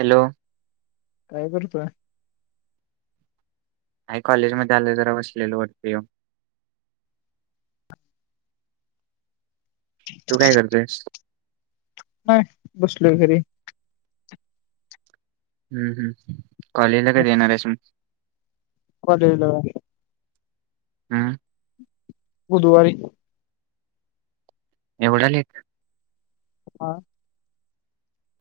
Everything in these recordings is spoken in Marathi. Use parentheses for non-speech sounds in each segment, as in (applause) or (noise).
हॅलो काय करतोय आणि कॉलेज मध्ये आलं जरा बसलेल होटते तू काय करतेयस नाही बसलो घरी हम्म हम्म कॉलेजला का येणार आहेस मग होलेल हम्म बुधवारी एवढाले एक हा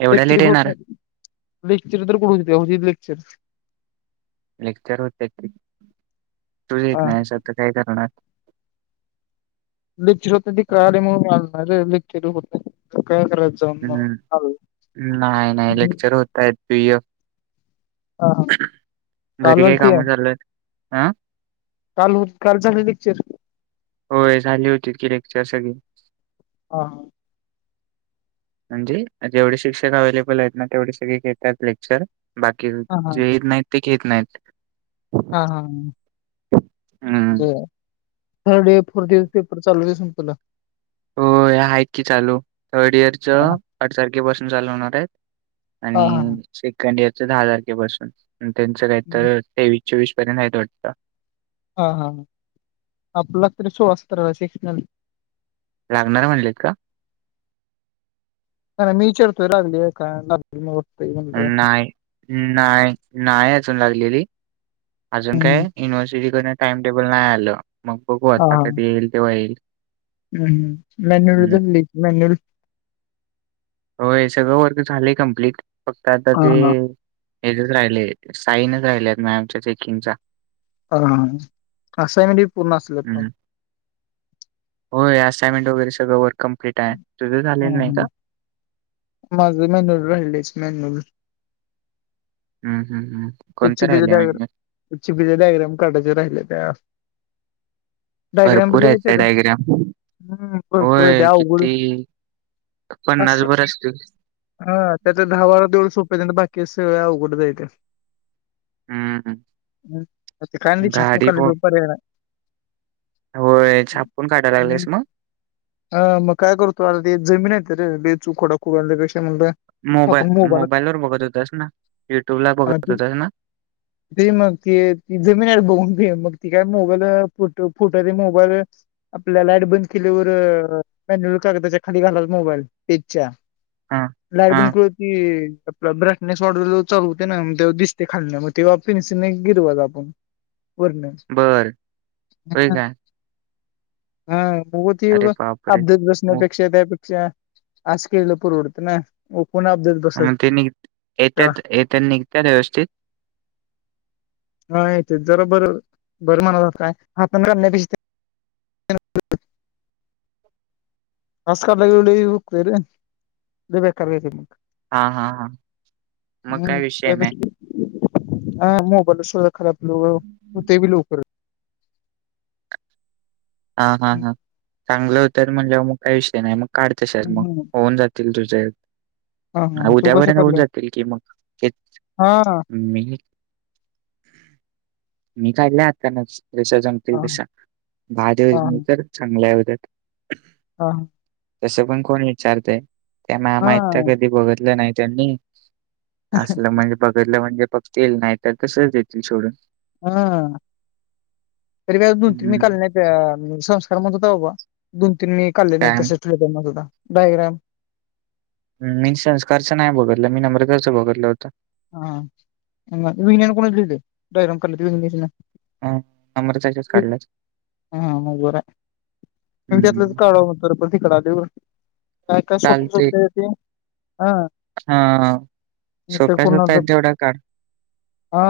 एवढ्या लेट येणार क्चरक्चर तर कोणक्चर लेक्चर होत तू येत हा नाही असं तर काय करणार लि्छर होते ती कारी म्हणून मालणार रे लि्चर होते हम्म नाही नाही हम्म. लेक्चर होतय हा हा काल घरी काही झालती काय कामं चाललय काल हो काल झाले नचर तिची स की हा म्हणजे जेवढे शिक्षक अव्हेलेबल आहेत ना तेवढे सगळे घेतात लेक्चर बाकी हा हा जे येत नाहीत ते खेत नाहीत. हा हा ब हम्म थर् डे फोर्र स पेपर चालूतेग तुला हो या हाक क चालू थर्ड इयर च हा आठ तारखेपासून चालू होणार आहेत. आणि हा हा सेकंड इयरच दहा तारखेपसून त्यांचं काही हम्म. तर तेवीस चोवीस पर्यंत आहे तोडतता हा हा ह आप आपला अत शोवात्र लागणार म्हणलेत का? नाही नाही मी विचारतोय लागली का लाग. नाही नाही नाही अजून लागलेली अजून काय हम्म. युनिव्हर्सिटीकून टाइम टेबल नाही आलं मग बघूता कधी येईल तेव्हा येईल. हम् हम मॅन्युल हम्म. तर मेन्युल होय सगळं वर्क झाले कंप्लीट फक्त आता ते हां. हेजच राहिले साईनच राहिले आहेत म आमच्या चेकिंगचा हा ह असइनमेंटी पूर्ण असले. हो असइनमेंट वगैरे सगळं वर ह ह माझ मॅन्युअल राडलेच मॅन्युअल हम. कची पग एचची पि डॅग्राम काटाचे राहिले त्या डायग्रॅम भरपूर आहेत बिय त्या तर र डायग्राम हम् भरपूर होय दवघड किती अस पन्नास भर असतील हा त्याचा दहा वारा देवळ सोपे त्यां बाकी केसे व कुठे जायथ हम्म ् कायली छप गाडी मुकाल प रूपर होय छापून काढायला लागलेस ह् मग अ मग काय करतो आ ते जमीन आहे. े च खोा खू बेस्. मोबा मोबाईल वर बघत होतास ना युट्यूब ला बघत. हां, होतास ना ते मग क त जमिन बघून मग त काय मोबाईल फट फुट ते मोबाईल आपल्या लाईट बंद केल्यावर म त्याच्या खाली घालात मोबाईल पच्या हा लायट हा बंद क होती आप ब्राईटनेस मॉडेल चालू हो. ना ते दिसते खाल मग तेव्हा पिनस गिरवाज आपण पर्ण बर होय काय हाग ती अरे बापरे अबधत मग बसण्यापेक्षा त्याे अ अस केला पूर उडत ना. कोण अपडेट मग बसायचं ते निघ त्याला येत्याच येत निघ. हा येत जरा बर बर मनत काय हातण घलण्यापेक्ष आस काला गेले हुकते रे ल बेकार घ्यायचे मग हा हा हा. मग हम् काय विषय त्या नाही हा मोबाईल स खराब लो हो ते बी लवकर. हा हा हम्म हा चांगलं होत म्हणजे मग काही विषय नाही मग काढत शर मग हम्म. होऊन जातील तुझ. हा हा तू कसं उद्यावर होऊन करलं जातील की मग तेच हा हा मी हम्. मी काढल्या आना जशा जंगते हा तशा हा बादव तर चांगल्यावरती बाई. हा ह. तसं पण कोण विचारतय त्या मामा इत कधी बघितलं नाही त्यांनी असल म्हणजे बघितलं म्हणजे फघ येल नाही तर कसच देतील सोडून. हम अरे दोन त मी हम्म काल नाही. संस्कार म्हण हो दोन तीन मी काढले नाही काय तसे ठण होता डायग्राम. मी संस्कारचं नाही बघितलं मी नम्रताचं बघितलं होतं. हा विहिनीने कोणीच दिले डारम. (inaudible) अ नम्रताच्याच काढल्यात हम मुर. म त्यातलंच हम्म काढवा म्हण तिकड आ देऊ. चालते हा हा मी स. तर कोणा वढा काढ हा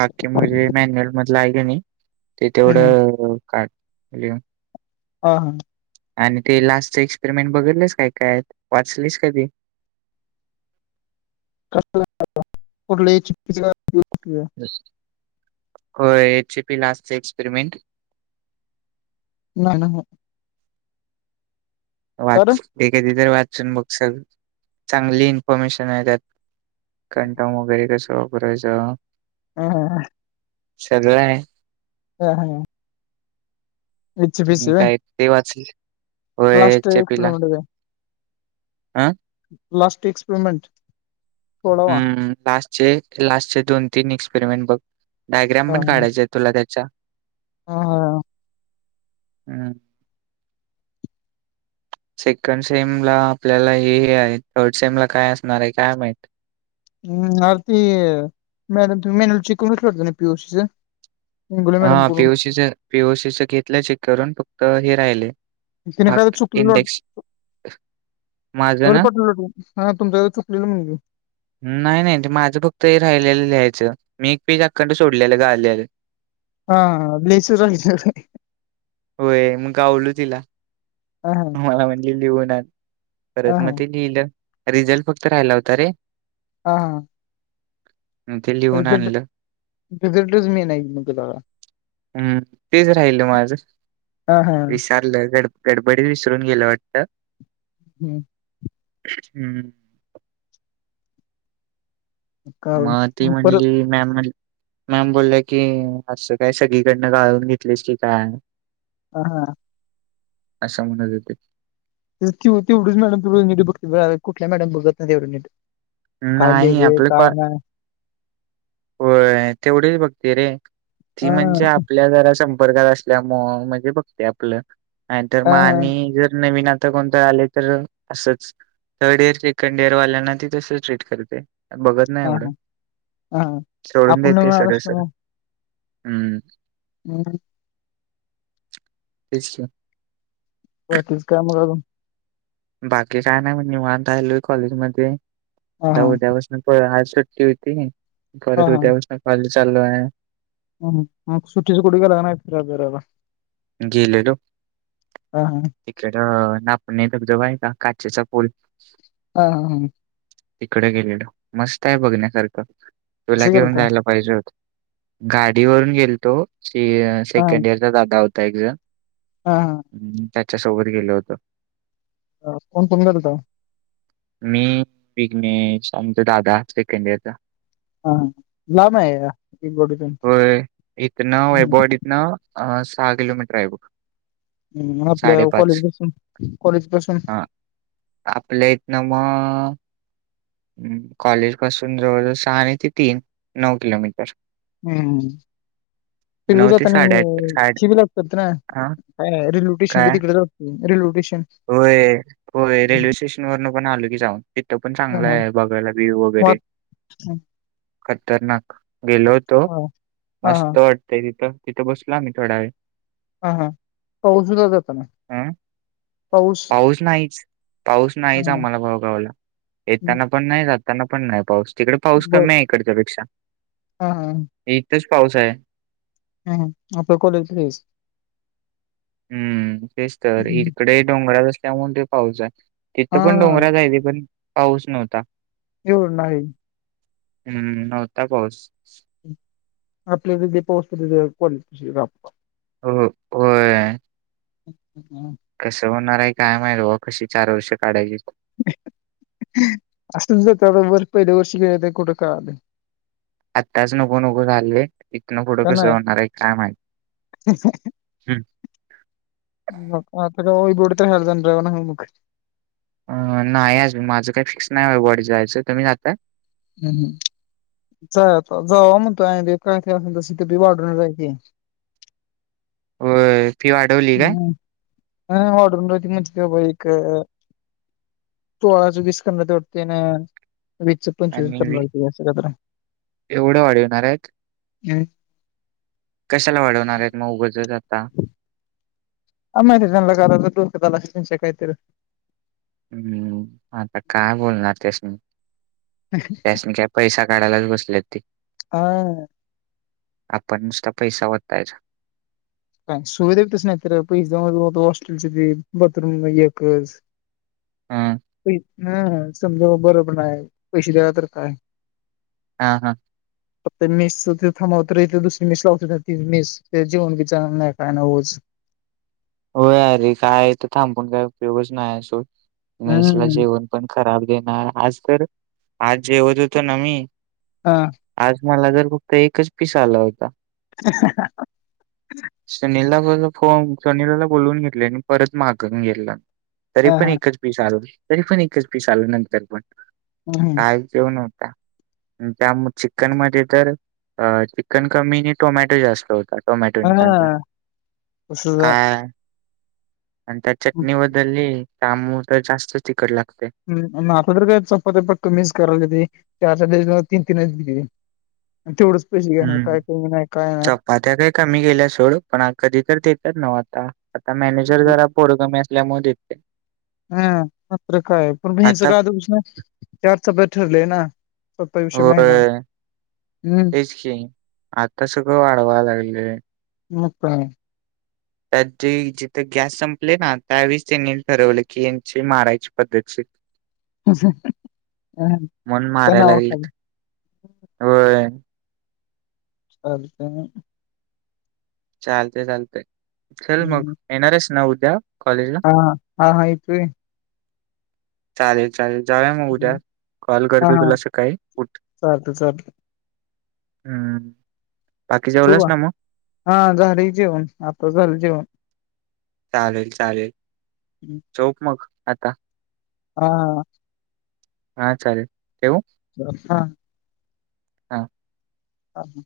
बाकी मु मॅन्यल. मध आहे का ते तेवढ हम्म, हम्म. का. ह हा. आणि ते लास्टच एक्सपेरिमेंट बघलेस काय काय वाचलीस कधी. (inaudible) (unintelligible) हो एचपी लाट एक्सपेरिमेंट. नाही ना. कारण वाच एखादी तर वाचून बघ सग चांगली इन्फॉर्मेशन आहे त्यात. कंटाम वगैरे कसं वापरायचं. हम. सगळं आहे. ह हा. हम् काय ते वाचले. ला्स्ट एक्सिडेंट आहे. हह. लास्ट एक्सपरमेंट थोडावा. चे लास्ट चे दोन तीन एक्सपेरिमेंट बघ डायग्राम पण काढायच आहे तुला त्याच्या. ह हा. हम्. (inaudible) सेकंड सेम ला आपल्याला हे आहे थर्ड सेम ला काय असणार आहे काय माह. त मन चिकन कर ना प्यूसशीं. हा पीओसीच पीओसीच घेतलं चेक करून फक्त हे राहिले. तिने बक इंडेक्स. माझं व ना पटटू हा तुमच्या चुकलेलं म्हणे. नाही नाही ते माझं फक्त हे राहिलं लिहायचं मी एक पेज अखंड सोडलेलं ग आलेलं. हा ब्सर. होय मग गावलू तिला हा हा मला म्हटली लिहून आन. हा परत मग हा ते लिहिलं रिझल्ट फक्त राहिला होता रे. हा हा. मग ते लिहून रिझट आणलं. रिझटच मेन आहे मग दला. हम्म तेच राहिल माझं. हा हा. तर गडबरी विसरून गेला वाटत. हम्म. हम्म. का मग ती परत म्हणली मॅम म्हली. मॅम बोलला की असं काय सगळीकडनं गाळून घेतलेस की काय. आ हा. असशा म्हणत येते. (inaudible) कीव तेवढच मॅडम तेव नीट बघते कुठल्या मॅडम बघत ना तेवढं नीट. काय नाही लिहलंय काय नाय. हो तेवढीच बघते रे ती हा म्हणजे आपल्या जरा सं वर्गात असल्या मूळ म्हणजे बघते आपलं नाहीतर हा मग हा आणि जर नवीन आता कोणत आले तर असंच थर्ड इयर सेकंड इयर वाल्यांना ती तस ट्रीट करते. बघत नाही हा एवढं हा हा सोडून आपण देते नवीन आलो सगळं सर. हम्म. हम्. (unintelligible) बाकीच काम करुन बाकी काय नाही म्हण निवंत राहिलोय, कॉलेज मध्ये हा (unintelligible) हा उद्यापासून सुट्टी होती, परत उद्यापासून कॉलेज चालूलू आहे. हम् म सुट्टीच कुट गेला नाय फिराय-बीरायला? गेलेलो. हा तिकड ना पण इथं बी जवळ आहे का काचेचा पूल? आ हा हा हाम,, तिकडे गेलेल मस्त आहे, बघण्यासारखं तुला कसं घेऊन गेलता जायला पाहिजे होत. गाडी वरून गेलतो. से हा सेकंड ईयरचा दादा होता एकजण. हा हा हम्, त्याच्या सोबत गेलं होतं. कोण कोण गेलता मी विघ्नेश. आमचा दादा सेकंड ईयरचा. हा लाम आहे. गोडीतून हो इतन हम्म वैभवडी इतन सहा किलोमीटर आहे बग. हम् आपल्या कॉलेज पासून कॉलेज पासून हा आपल्या इथ न मग. कॉलेज पासून जवळ जवळ सहा आणि ते तीन नऊ किलोमीटर. हम्म. नऊ पिजात ते आणि साडेआठ साडे शि बी लागत ना हा का रिलुटेशन बी काय? तिकडे जा असते. (unintelligible) होय. होय, रेल्वे स्टेशन वरन पण आलो की जाऊन तिथं पण चांगलं आहे. बघायला व्ह्यू वगैरे. हम्. खतरनाक, गेलोतो हा मस्त वाटतय तिथं तिथं बसलो आम्ही थोडा वेळ. हा हा (unintelligible) ना. अ पाऊस नाहीच, पाऊस नाहीच हा आम्हाला बळगावला येताना पण नाही जा ताना पण नाही पाऊस तिकडे पाऊस बर कमी आहे इकडच्यापेक्षा. हा हम. पाऊस आहे. हम् आपण कॉलीज (unintelligible) हम्म तेच तर, इकडे डोंगराात असल्यामुळे ते पाऊच आहे. तिथं हा पण डोंगराचय ते पण पाऊस नव्हता. जोर नाही. हम्म नव्हता पाऊस आपल्या तिथे पोहचे पर्यंत कॉलेज पिशीज अप्पा हो होय अच् हम् काय करणार काय माहीत बाबा कशी चार वर्ष काढायची. (unintelligible) असं ज त्याबर पहिल्या वर्षी का कुठं काळालं आत्ताच नको नको झाले इथनं पुढं का कस नाही होणार आहे का माहीत आहे (unintelligible) मग आता का हो (unintelligible) हो मग अ नाही आज माझं काही फिक्स नाही वाडी जायचं तुम्ही जातय हम्म हम् जायतो जा म्हणतोय कायथ असल (unintelligible) बी वाढून जायचे होय फी वाढवली काय? हम (unintelligible) ते बा एक तो आज (unintelligible) वाटते ना पंचवीस आणि करणार सत एवढं वाढवणार आहेत हम् कशाला वाढवणार आहेत मग उगजच आता आम मात (unintelligible) डोक्यात आला असेल काय तर हम्म आता काय बोलणार त्यासनी त्यासनी काय पैसा काढायलाच बसले ते? हा आपण नुसता पैसा वतायच काय सुविधा तच नाही तर पैसेत हॉस्टेलच्या ते बाथरूम एक हम्म त ह समजा म बर पण पैसे द्याला तर काय हा हा ते मिस थांबवत दुसरी मिस लावत मेस ते जेवण नल नाही काय न होऊच हो अरे काय तर थांबून काय उपयोगच नाही असो मेसला हम्म जेवण पण खराब देणार आज तर आज जेवत तर न मी हा आज मला जर फक्त एकच पिसा आला होता (unintelligible) सुनीलला फोन सनीलाला बोलवून घेतले आणि परत मागून गेला तरी हा पण हा एकच पीस आल तरी पण एकच पीस आल नंतर पण हम्म. काय केऊ नवत का त्या चिक्नमध्ये तर अ चिकन कमी आणि टोमॅटो जास्त होतात टोमॅटो नि कांदा हा तसच आहे काय आणि त्या चटणी बदलली त आंमू तर जास्तच तिखट लागतय हम् आता तर काय चपात्या कमीच करायला त (unintelligible) तीन तीन दि दि बुझी ग ना हम्म काय मी नाही नाही चपात्या काही कमी गेल्या सोड पण कधी तर देतच नव्ह आता आता मॅनेजर जरा पोर कमी अस असल्यामुळे देतोय हम मात्र काय पण आता (unintelligible) ठरले ना (unintelligible) युष महिना होय हम्म तेच की आता सगळं वाढवा लागलेय मग काय त्या ज जिथे गॅस संपले ना त्यावेळीस त्यांनी ठरवले की यांची मारायची पद्धतीची (unintelligible) ह म्हणून त्यां मारायला लागली खाली होय चालतय चालते चालते खल मग हम्म येणारच न उद हा हा हायेतय चालेल चालेल जावे मग उद्या हम्म. कॉल हा करते हा तुला सकाळी उठ चालतंय चालतंय हम्म बाकी शुभ जेवलास ना मग हा झाडे जेवण आपलं झालं जेवण चालेल चालेल हम्म. सोप मग आता हा हा चालेल केवू हा हा ह ह